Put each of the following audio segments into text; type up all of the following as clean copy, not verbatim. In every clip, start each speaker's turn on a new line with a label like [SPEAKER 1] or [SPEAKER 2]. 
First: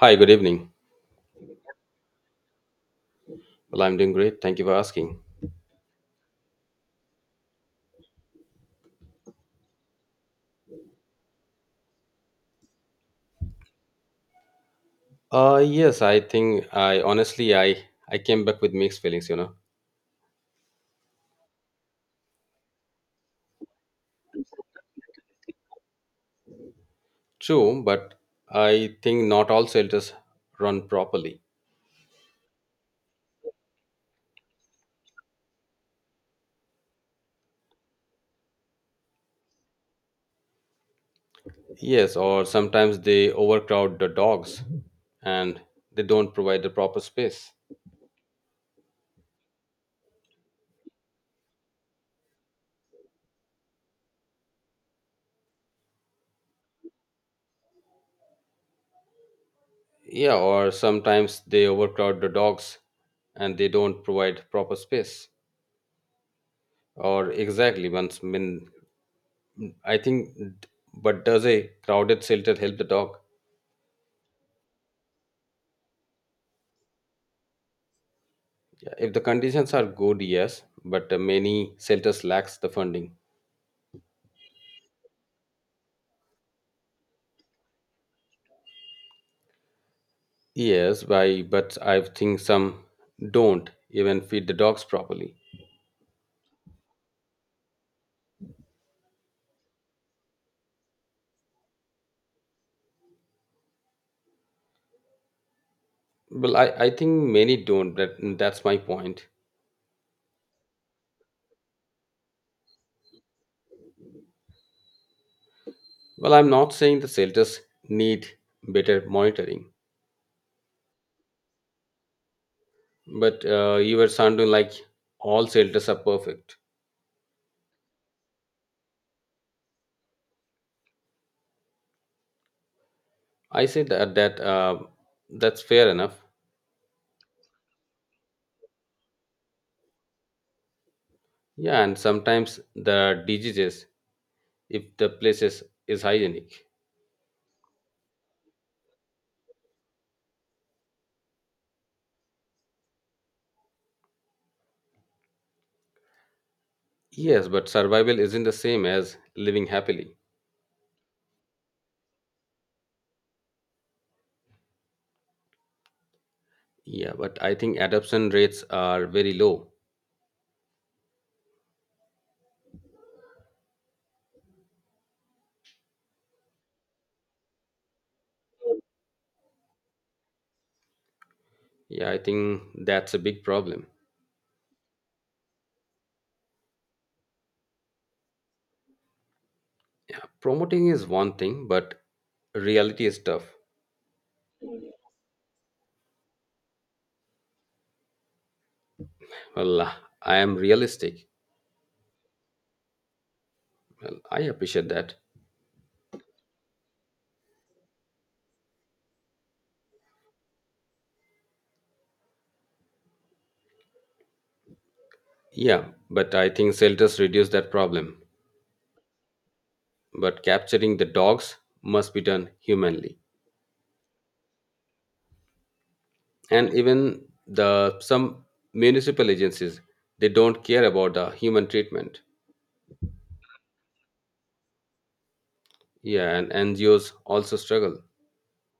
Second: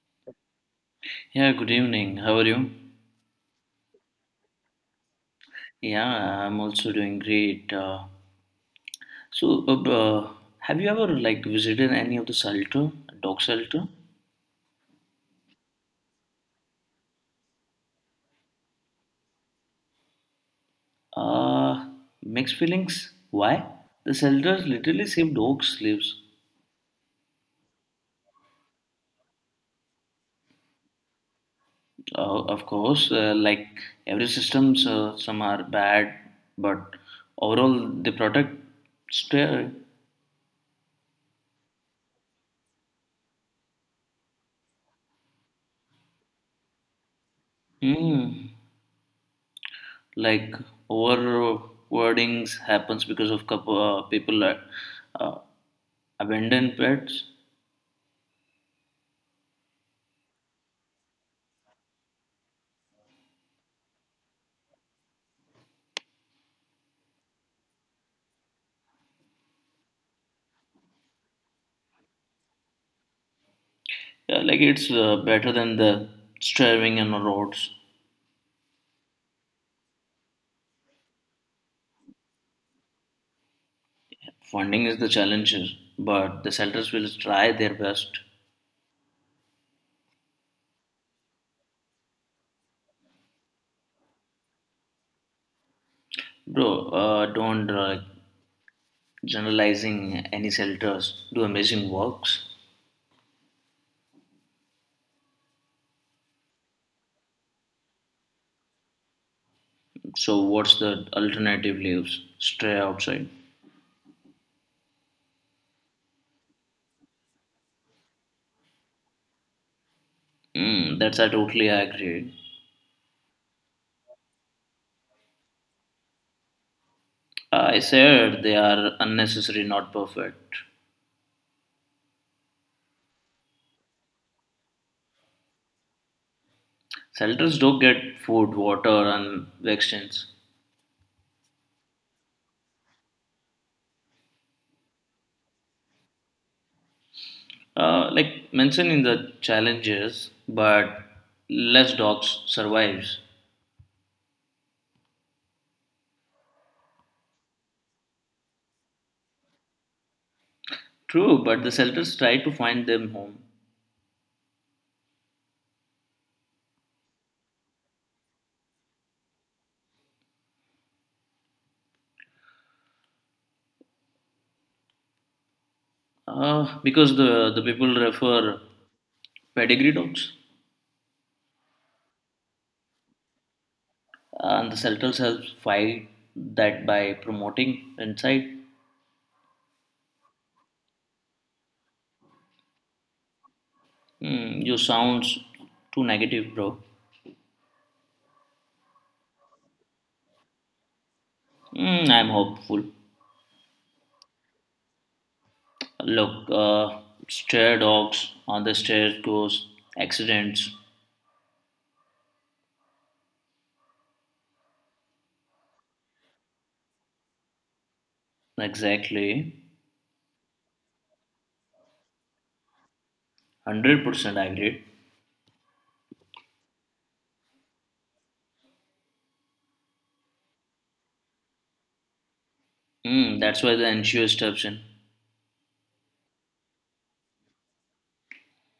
[SPEAKER 1] Hi, good evening.
[SPEAKER 2] Yeah, good evening. How are you?
[SPEAKER 1] Well, I'm doing great. Thank you for asking.
[SPEAKER 2] Yeah, I'm also doing great. So, uh, uh, have you ever visited any of the shelter, dog shelter?
[SPEAKER 1] Yes, I think I honestly I came back with mixed feelings.
[SPEAKER 2] Uh, Mixed feelings. Why? The shelters literally save dogs' lives.
[SPEAKER 1] True, but I think not all shelters run properly.
[SPEAKER 2] Of course, like every systems, some are bad, but overall they protect stray.
[SPEAKER 1] Yes, or sometimes they overcrowd the dogs and they don't provide the proper space.
[SPEAKER 2] Mm. like Overwordings happens because of couple, people uh, abandon pets.
[SPEAKER 1] Yeah, or sometimes they overcrowd the dogs and they don't provide proper space. Or exactly once I mean I think but does a crowded shelter help the dog?
[SPEAKER 2] Yeah, like it's better than the starving on the roads.
[SPEAKER 1] If the conditions are good, yes, but many shelters lacks the funding.
[SPEAKER 2] Funding is the challenge, but the shelters will try their best.
[SPEAKER 1] Yes, why? But I think some don't even feed the dogs properly.
[SPEAKER 2] Bro, don't generalizing any shelters. Do amazing works.
[SPEAKER 1] Well, I think many don't. That's my point.
[SPEAKER 2] So what's the alternative? Leaves stray outside.
[SPEAKER 1] Well, I'm not saying the shelters need better monitoring,
[SPEAKER 2] Mm, that's I totally agree.
[SPEAKER 1] but you were sounding like all shelters are perfect.
[SPEAKER 2] I said they are unnecessary, not perfect.
[SPEAKER 1] I said that that's fair enough.
[SPEAKER 2] Shelters do get food, water, and vaccines.
[SPEAKER 1] Yeah, and sometimes the diseases if the places is hygienic.
[SPEAKER 2] Like mentioned in the challenges, but less dogs survives.
[SPEAKER 1] Yes, but survival isn't the same as living happily.
[SPEAKER 2] True, but the shelters try to find them home
[SPEAKER 1] Yeah, but I think adoption rates are very low.
[SPEAKER 2] because the people refer pedigree dogs,
[SPEAKER 1] Yeah, I think that's a big problem.
[SPEAKER 2] and the shelters help fight that by promoting inside.
[SPEAKER 1] Promoting is one thing, but reality is tough.
[SPEAKER 2] Hmm, you sounds too negative, bro.
[SPEAKER 1] Well, I am realistic.
[SPEAKER 2] Mm, I'm hopeful.
[SPEAKER 1] Well, I appreciate that.
[SPEAKER 2] Look, stray dogs on the stairs goes accidents.
[SPEAKER 1] Yeah, but I think shelters reduce that problem.
[SPEAKER 2] Exactly.
[SPEAKER 1] But capturing the dogs must be done humanly.
[SPEAKER 2] 100% agreed.
[SPEAKER 1] And even the some municipal agencies, they don't care about the human treatment.
[SPEAKER 2] Mm, that's why the NCO steps in.
[SPEAKER 1] Yeah, and NGOs also struggle.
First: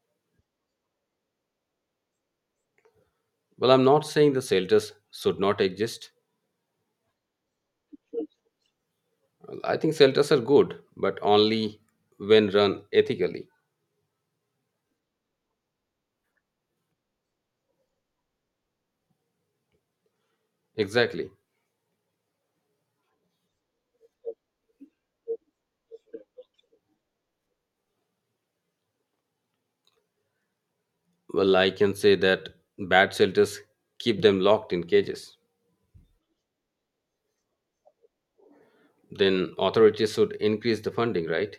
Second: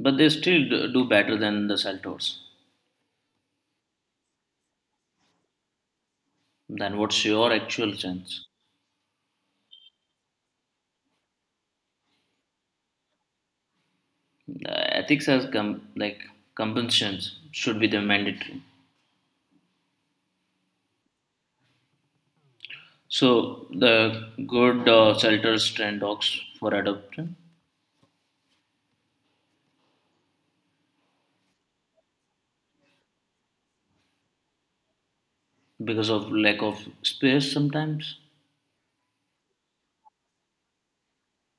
[SPEAKER 2] But they still do better than the Saltors.
[SPEAKER 1] Well, I'm not saying the shelters should not exist.
[SPEAKER 2] Then what's your actual chance?
[SPEAKER 1] I think shelters are good, but only when run ethically.
[SPEAKER 2] The ethics as like compensations should be the mandatory.
[SPEAKER 1] Exactly.
[SPEAKER 2] So the good shelters train dogs for adoption
[SPEAKER 1] Well, I can say that bad shelters keep them locked in cages.
[SPEAKER 2] because of lack of space sometimes.
[SPEAKER 1] Then authorities should increase the funding, right?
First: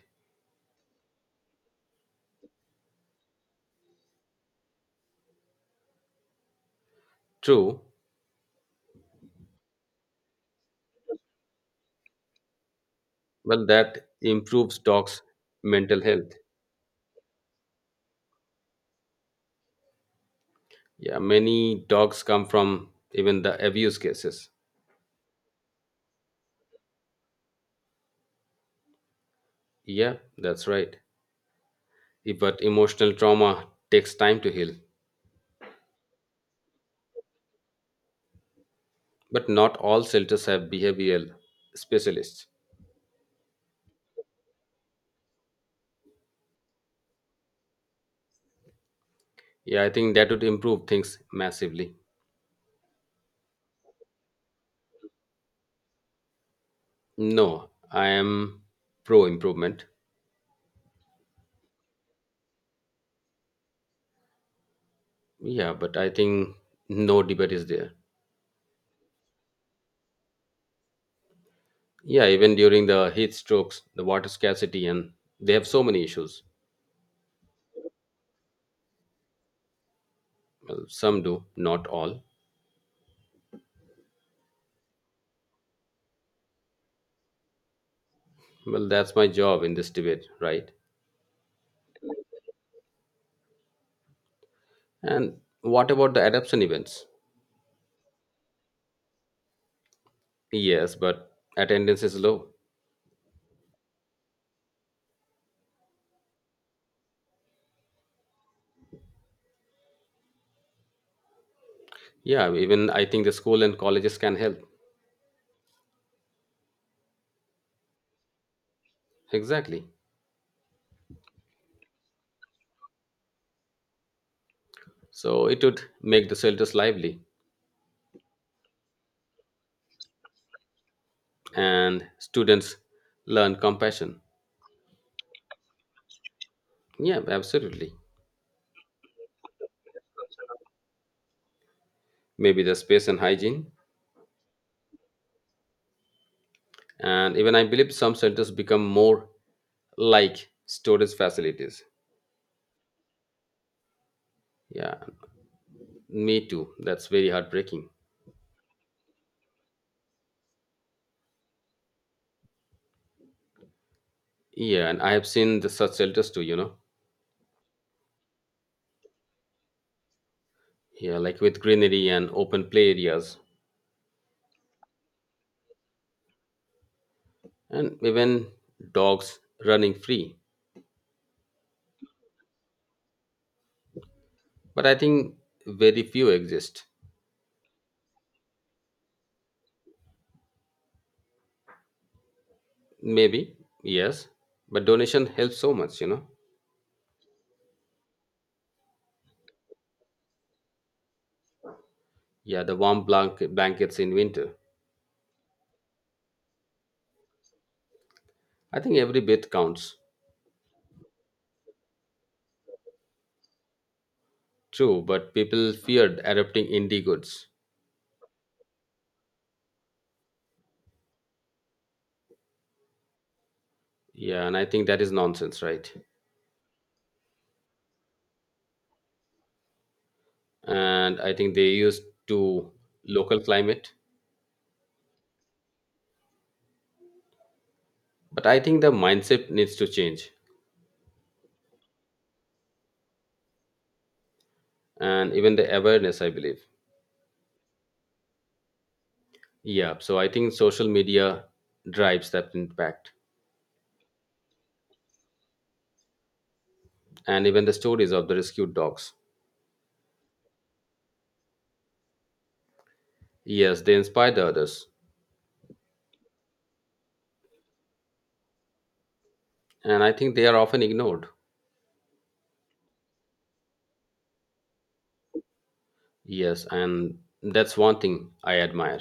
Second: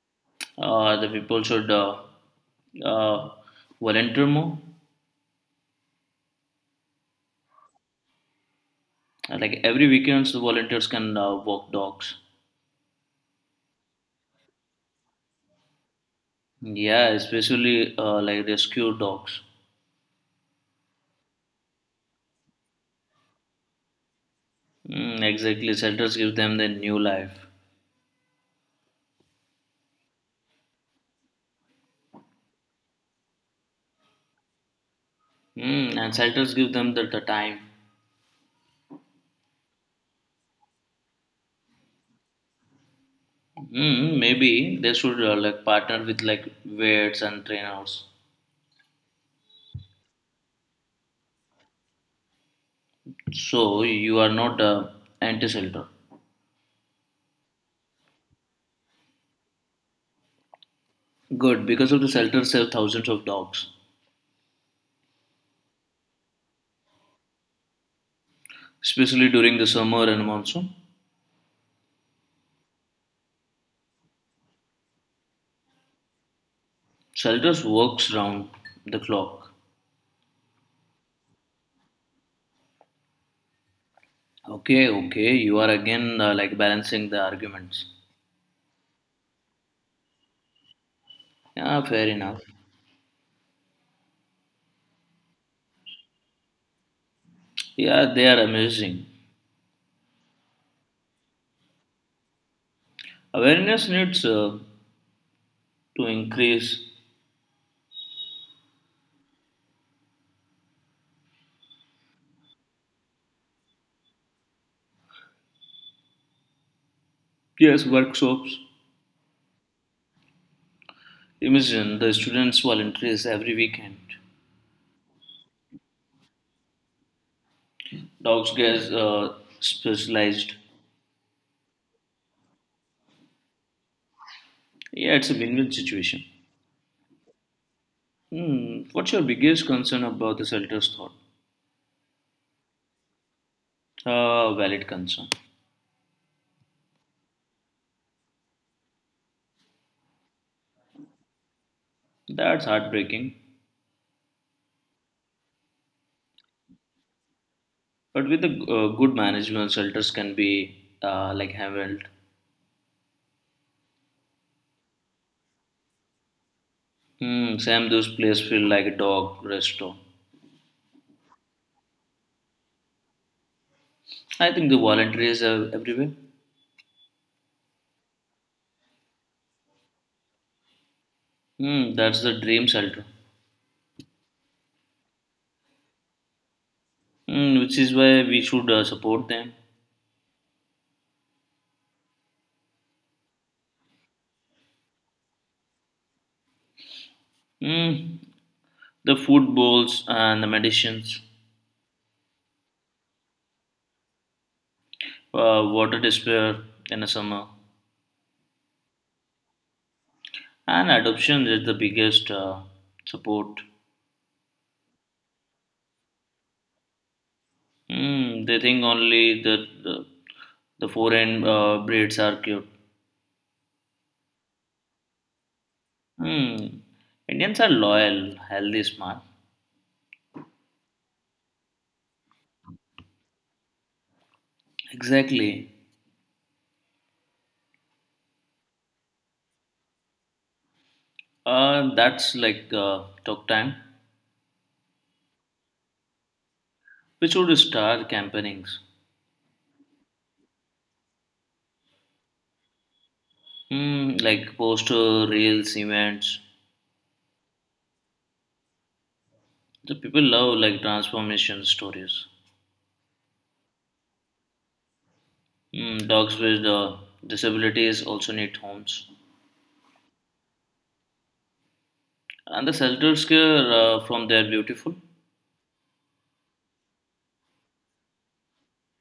[SPEAKER 2] The people should uh, volunteer more.
[SPEAKER 1] True.
[SPEAKER 2] Like every weekends, the volunteers can walk dogs.
[SPEAKER 1] Well, that improves dogs' mental health.
[SPEAKER 2] Yeah, especially like rescue dogs.
[SPEAKER 1] Yeah, many dogs come from even the abuse cases.
[SPEAKER 2] Mm, exactly, shelters give them the new life.
[SPEAKER 1] Yeah, that's right. But emotional trauma takes time to heal.
[SPEAKER 2] Mm, and shelters give them the time.
[SPEAKER 1] But not all shelters have behavioral specialists.
[SPEAKER 2] Mm, maybe they should like partner with like vets and trainers.
[SPEAKER 1] Yeah, I think that would improve things massively.
[SPEAKER 2] So you are not anti-shelter.
[SPEAKER 1] No, I am pro improvement.
[SPEAKER 2] Good, because of the shelters save thousands of dogs,
[SPEAKER 1] Yeah, but I think no debate is there.
[SPEAKER 2] especially during the summer and monsoon.
[SPEAKER 1] Yeah, even during the heat strokes, the water scarcity, and they have so many issues.
[SPEAKER 2] Shelters works round the clock.
[SPEAKER 1] Well, some do, not all.
[SPEAKER 2] Okay, okay, you are again like balancing the arguments.
[SPEAKER 1] Well, that's my job in this debate, right?
[SPEAKER 2] Yeah, fair enough.
[SPEAKER 1] And what about the adoption events?
[SPEAKER 2] Yeah, they are amazing.
[SPEAKER 1] Yes, but attendance is low.
[SPEAKER 2] Awareness needs to increase.
[SPEAKER 1] Yeah, even I think the school and colleges can help.
[SPEAKER 2] Yes, workshops.
[SPEAKER 1] Exactly.
[SPEAKER 2] Imagine the students volunteers every weekend.
[SPEAKER 1] So it would make the shelters lively
[SPEAKER 2] Dogs gets specialized.
[SPEAKER 1] and students learn compassion.
[SPEAKER 2] Yeah, it's a win-win situation.
[SPEAKER 1] Yeah, absolutely.
[SPEAKER 2] Hmm. What's your biggest concern about the shelter's thought?
[SPEAKER 1] Maybe the space and hygiene.
[SPEAKER 2] Valid concern.
[SPEAKER 1] And even I believe some shelters become more like storage facilities.
[SPEAKER 2] That's heartbreaking.
[SPEAKER 1] Yeah, me too. That's very heartbreaking.
[SPEAKER 2] But with the good management, shelters can be like handled.
[SPEAKER 1] Yeah, and I have seen the such shelters too.
[SPEAKER 2] Hmm. Sam, those places feel like a dog resto.
[SPEAKER 1] Yeah, like with greenery and open play areas
[SPEAKER 2] I think the volunteers are everywhere.
[SPEAKER 1] and even dogs running free.
[SPEAKER 2] Hmm. That's the dream shelter.
[SPEAKER 1] But I think very few exist.
[SPEAKER 2] Mm, which is why we should support them.
[SPEAKER 1] Maybe, yes. But donation helps so much.
[SPEAKER 2] Mm, the food bowls and the medicines,
[SPEAKER 1] Yeah, the warm blankets in winter.
[SPEAKER 2] water despair in the summer,
[SPEAKER 1] I think every bit counts.
[SPEAKER 2] and adoption is the biggest support.
[SPEAKER 1] True, but people feared adopting indie goods.
[SPEAKER 2] Mm, they think only the foreign breeds are cute.
[SPEAKER 1] Yeah, and I think that is nonsense, right?
[SPEAKER 2] Mm, Indians are loyal, healthy, smart.
[SPEAKER 1] And I think they used to local climate.
[SPEAKER 2] Exactly.
[SPEAKER 1] But I think the mindset needs to change
[SPEAKER 2] That's like talk time.
[SPEAKER 1] and even the awareness, I believe.
[SPEAKER 2] We should start campaignings.
[SPEAKER 1] Yeah, so I think social media drives that impact.
[SPEAKER 2] Mm, like poster, reels, events.
[SPEAKER 1] And even the stories of the rescued dogs.
[SPEAKER 2] The people love like transformation stories.
[SPEAKER 1] Yes, they inspire the others.
[SPEAKER 2] Mm, dogs with disabilities also need homes,
[SPEAKER 1] And I think they are often ignored.
[SPEAKER 2] and the shelters care from their beautiful.
[SPEAKER 1] Yes, and that's one thing I admire.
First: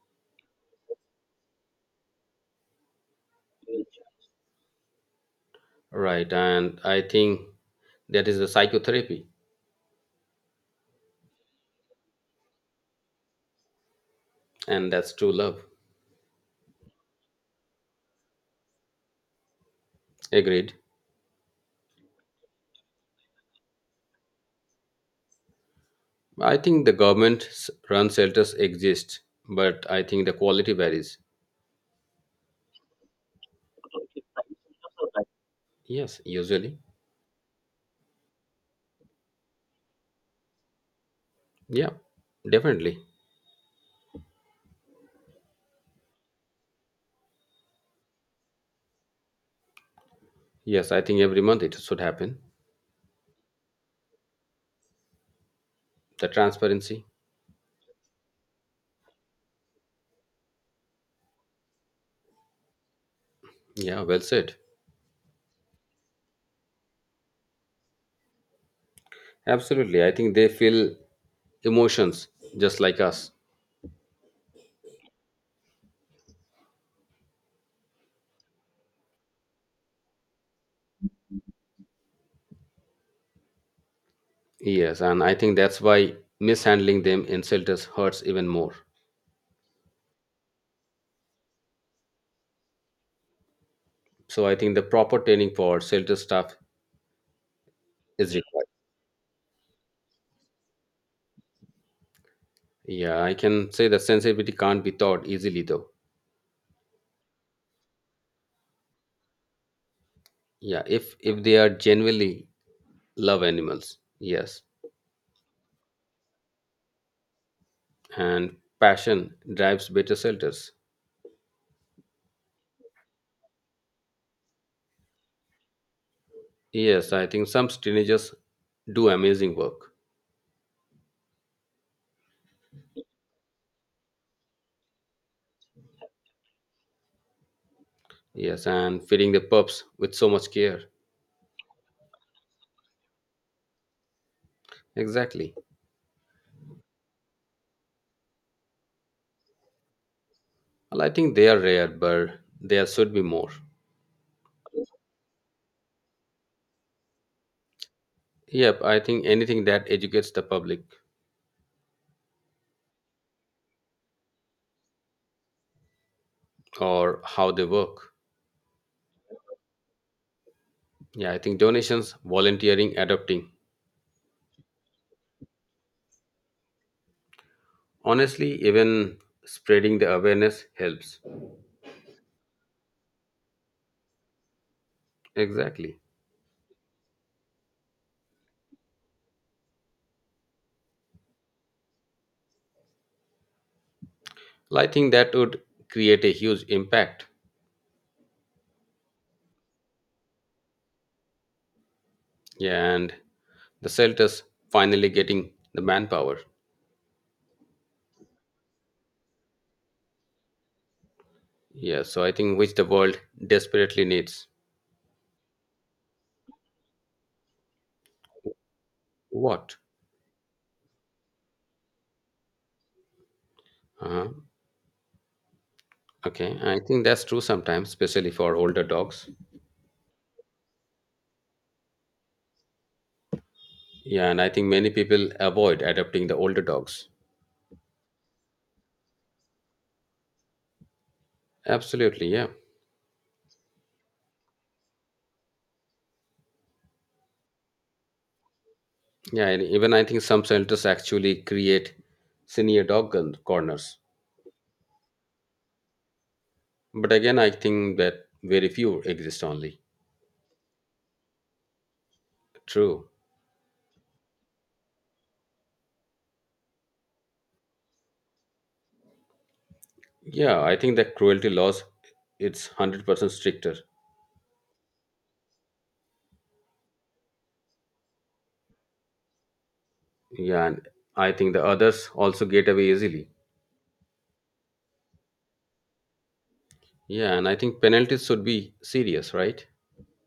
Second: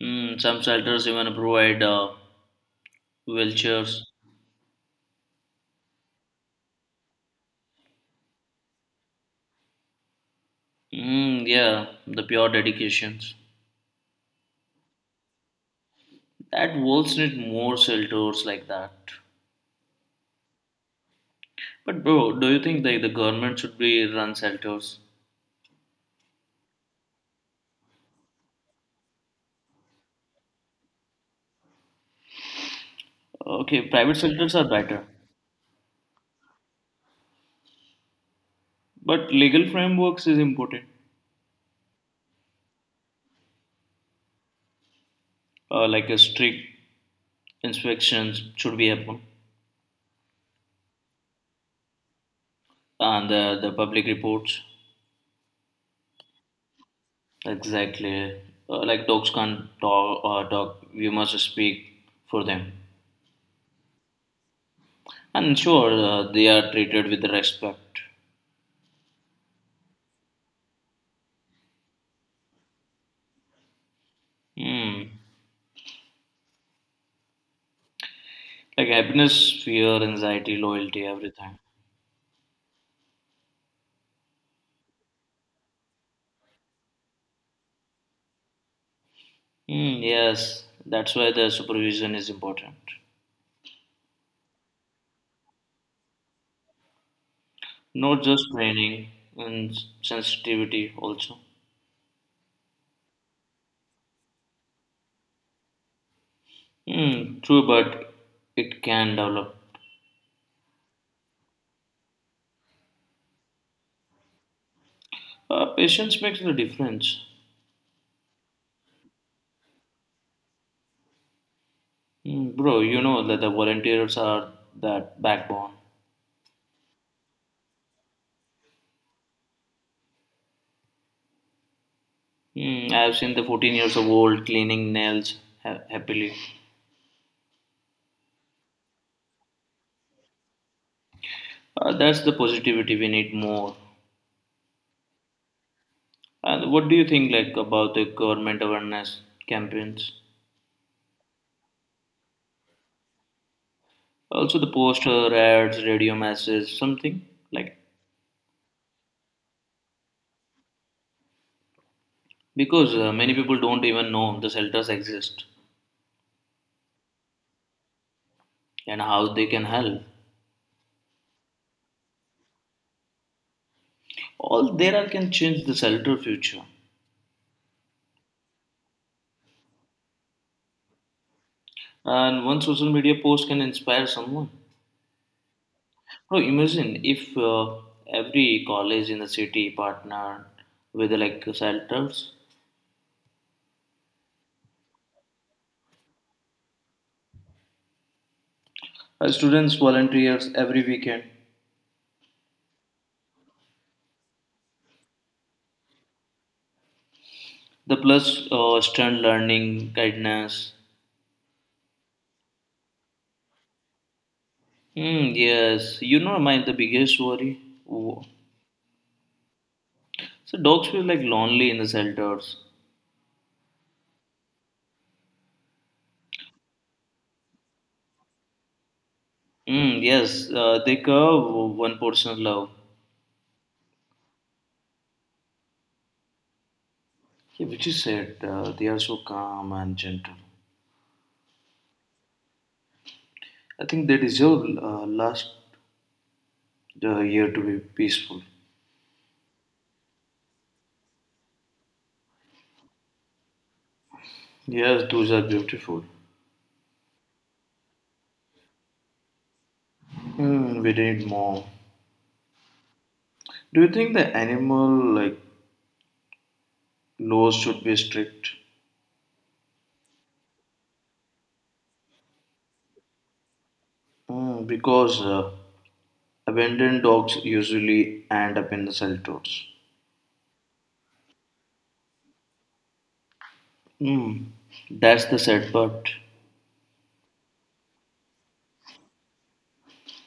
[SPEAKER 2] Mm, some shelters even provide wheelchairs.
[SPEAKER 1] Right, and I think that is the psychotherapy,
[SPEAKER 2] Mm, yeah, the pure dedications.
[SPEAKER 1] and that's true love.
[SPEAKER 2] That worlds need more shelters like that.
[SPEAKER 1] Agreed.
[SPEAKER 2] But bro, do you think that the government should be run shelters?
[SPEAKER 1] I think the run shelters exist, but I think the quality varies.
[SPEAKER 2] Okay, private shelters are better,
[SPEAKER 1] Yes, usually.
[SPEAKER 2] but legal frameworks is important.
[SPEAKER 1] Yeah, definitely.
[SPEAKER 2] Like a strict inspections should be happen.
[SPEAKER 1] Yes, I think every month it should happen.
[SPEAKER 2] And the public reports
[SPEAKER 1] The transparency.
[SPEAKER 2] exactly like dogs can't talk or talk. We must speak for them
[SPEAKER 1] Yeah, well said.
[SPEAKER 2] and sure they are treated with respect.
[SPEAKER 1] Absolutely. I think they feel emotions just like us.
[SPEAKER 2] Hmm. Like happiness fear anxiety loyalty everything.
[SPEAKER 1] Yes, and I think that's why mishandling them in shelters hurts even more.
[SPEAKER 2] Hmm. Yes, that's why the supervision is important,
[SPEAKER 1] So I think the proper training for shelter staff
[SPEAKER 2] not
[SPEAKER 1] is
[SPEAKER 2] just
[SPEAKER 1] required.
[SPEAKER 2] training and sensitivity also.
[SPEAKER 1] Yeah, I can say that sensitivity can't be taught easily though.
[SPEAKER 2] Hmm. True, but it can develop.
[SPEAKER 1] Yeah, if they are genuinely love animals, yes,
[SPEAKER 2] Patience makes the difference.
[SPEAKER 1] and passion drives better shelters.
[SPEAKER 2] Mm, bro, you know that the volunteers are that backbone.
[SPEAKER 1] Yes, I think some teenagers do amazing work.
[SPEAKER 2] Mm, I have seen the 14 years of old cleaning nails happily.
[SPEAKER 1] Yes, and feeding the pups with so much care.
[SPEAKER 2] That's the positivity we need more.
[SPEAKER 1] Exactly.
[SPEAKER 2] And what do you think like about the government awareness campaigns?
[SPEAKER 1] Well, I think they are rare, but there should be more.
[SPEAKER 2] Also the poster ads, radio messages, something like,
[SPEAKER 1] Yep, I think anything that educates the public
[SPEAKER 2] because many people don't even know the shelters exist
[SPEAKER 1] or how they work.
[SPEAKER 2] and how they can help.
[SPEAKER 1] Yeah, I think donations, volunteering, adopting.
[SPEAKER 2] All there are can change the shelter future.
[SPEAKER 1] Honestly, even spreading the awareness helps.
[SPEAKER 2] And one social media post can inspire someone.
[SPEAKER 1] Exactly.
[SPEAKER 2] Oh, imagine if every college in the city partnered with like shelters.
[SPEAKER 1] Well, I think that would create a huge impact.
[SPEAKER 2] Students volunteers every weekend.
[SPEAKER 1] Yeah, and the shelters finally getting the manpower.
[SPEAKER 2] The plus student learning guidance.
[SPEAKER 1] Yeah, so I think which the world desperately needs.
[SPEAKER 2] Hmm. Yes, you know my the biggest worry. wo-
[SPEAKER 1] What?
[SPEAKER 2] So dogs feel like lonely in the shelters.
[SPEAKER 1] Uh-huh. Okay, I think that's true sometimes, especially for older dogs.
[SPEAKER 2] Hmm. Yes, they curve one person's love.
[SPEAKER 1] Yeah, and I think many people avoid adopting the older dogs.
[SPEAKER 2] Yeah, which is sad. They are so calm and gentle.
[SPEAKER 1] Absolutely, yeah.
[SPEAKER 2] I think they deserve last year to be peaceful.
[SPEAKER 1] Yeah, and even I think some centers actually create senior dog corners.
[SPEAKER 2] Yes, those are beautiful.
[SPEAKER 1] But again, I think that very few exist only.
[SPEAKER 2] Hmm, we need more.
[SPEAKER 1] True.
[SPEAKER 2] Do you think the animal like laws should be strict?
[SPEAKER 1] Yeah, I think that cruelty laws, it's 100% stricter.
[SPEAKER 2] Hmm, because abandoned dogs usually end up in the cell tours.
[SPEAKER 1] Yeah, and I think the others also get away easily.
[SPEAKER 2] Hmm, that's the sad part.
[SPEAKER 1] Yeah, and I think penalties should be serious, right?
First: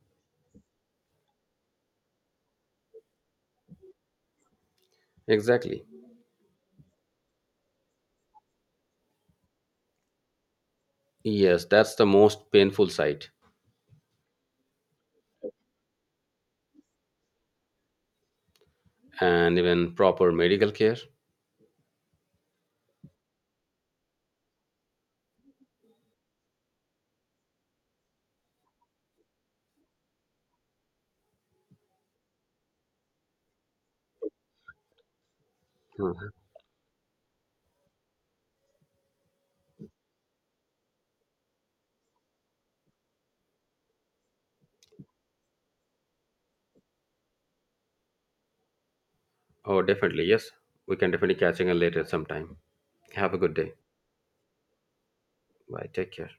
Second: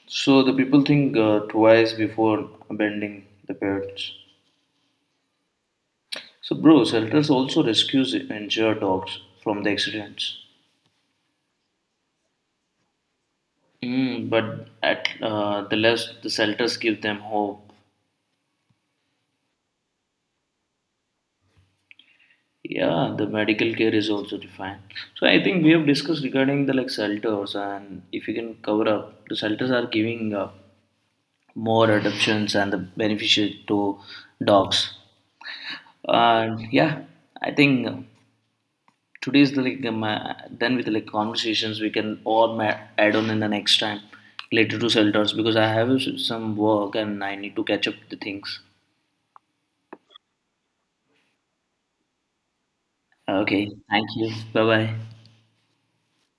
[SPEAKER 2] So the people think twice before abandoning the pets.
[SPEAKER 1] Exactly.
[SPEAKER 2] So, bro, shelters also rescues injured dogs from the accidents.
[SPEAKER 1] Yes, that's the most painful side.
[SPEAKER 2] Mm, but at the less the shelters give them hope.
[SPEAKER 1] And even proper medical care.
[SPEAKER 2] Yeah, the medical care is also defined. So I think we have discussed regarding the like shelters, and if you can cover up, the shelters are giving more adoptions and the benefit to dogs.
[SPEAKER 1] Mhm.
[SPEAKER 2] And yeah, I think today's the like then with the like conversations we can all add on in the next time related to shelters because I have some work and I need to catch up the things.
[SPEAKER 1] Oh, definitely. Yes, we can definitely catching up later sometime. Have a good
[SPEAKER 2] Okay,
[SPEAKER 1] day.
[SPEAKER 2] thank you. Bye bye.
[SPEAKER 1] Bye. Take care.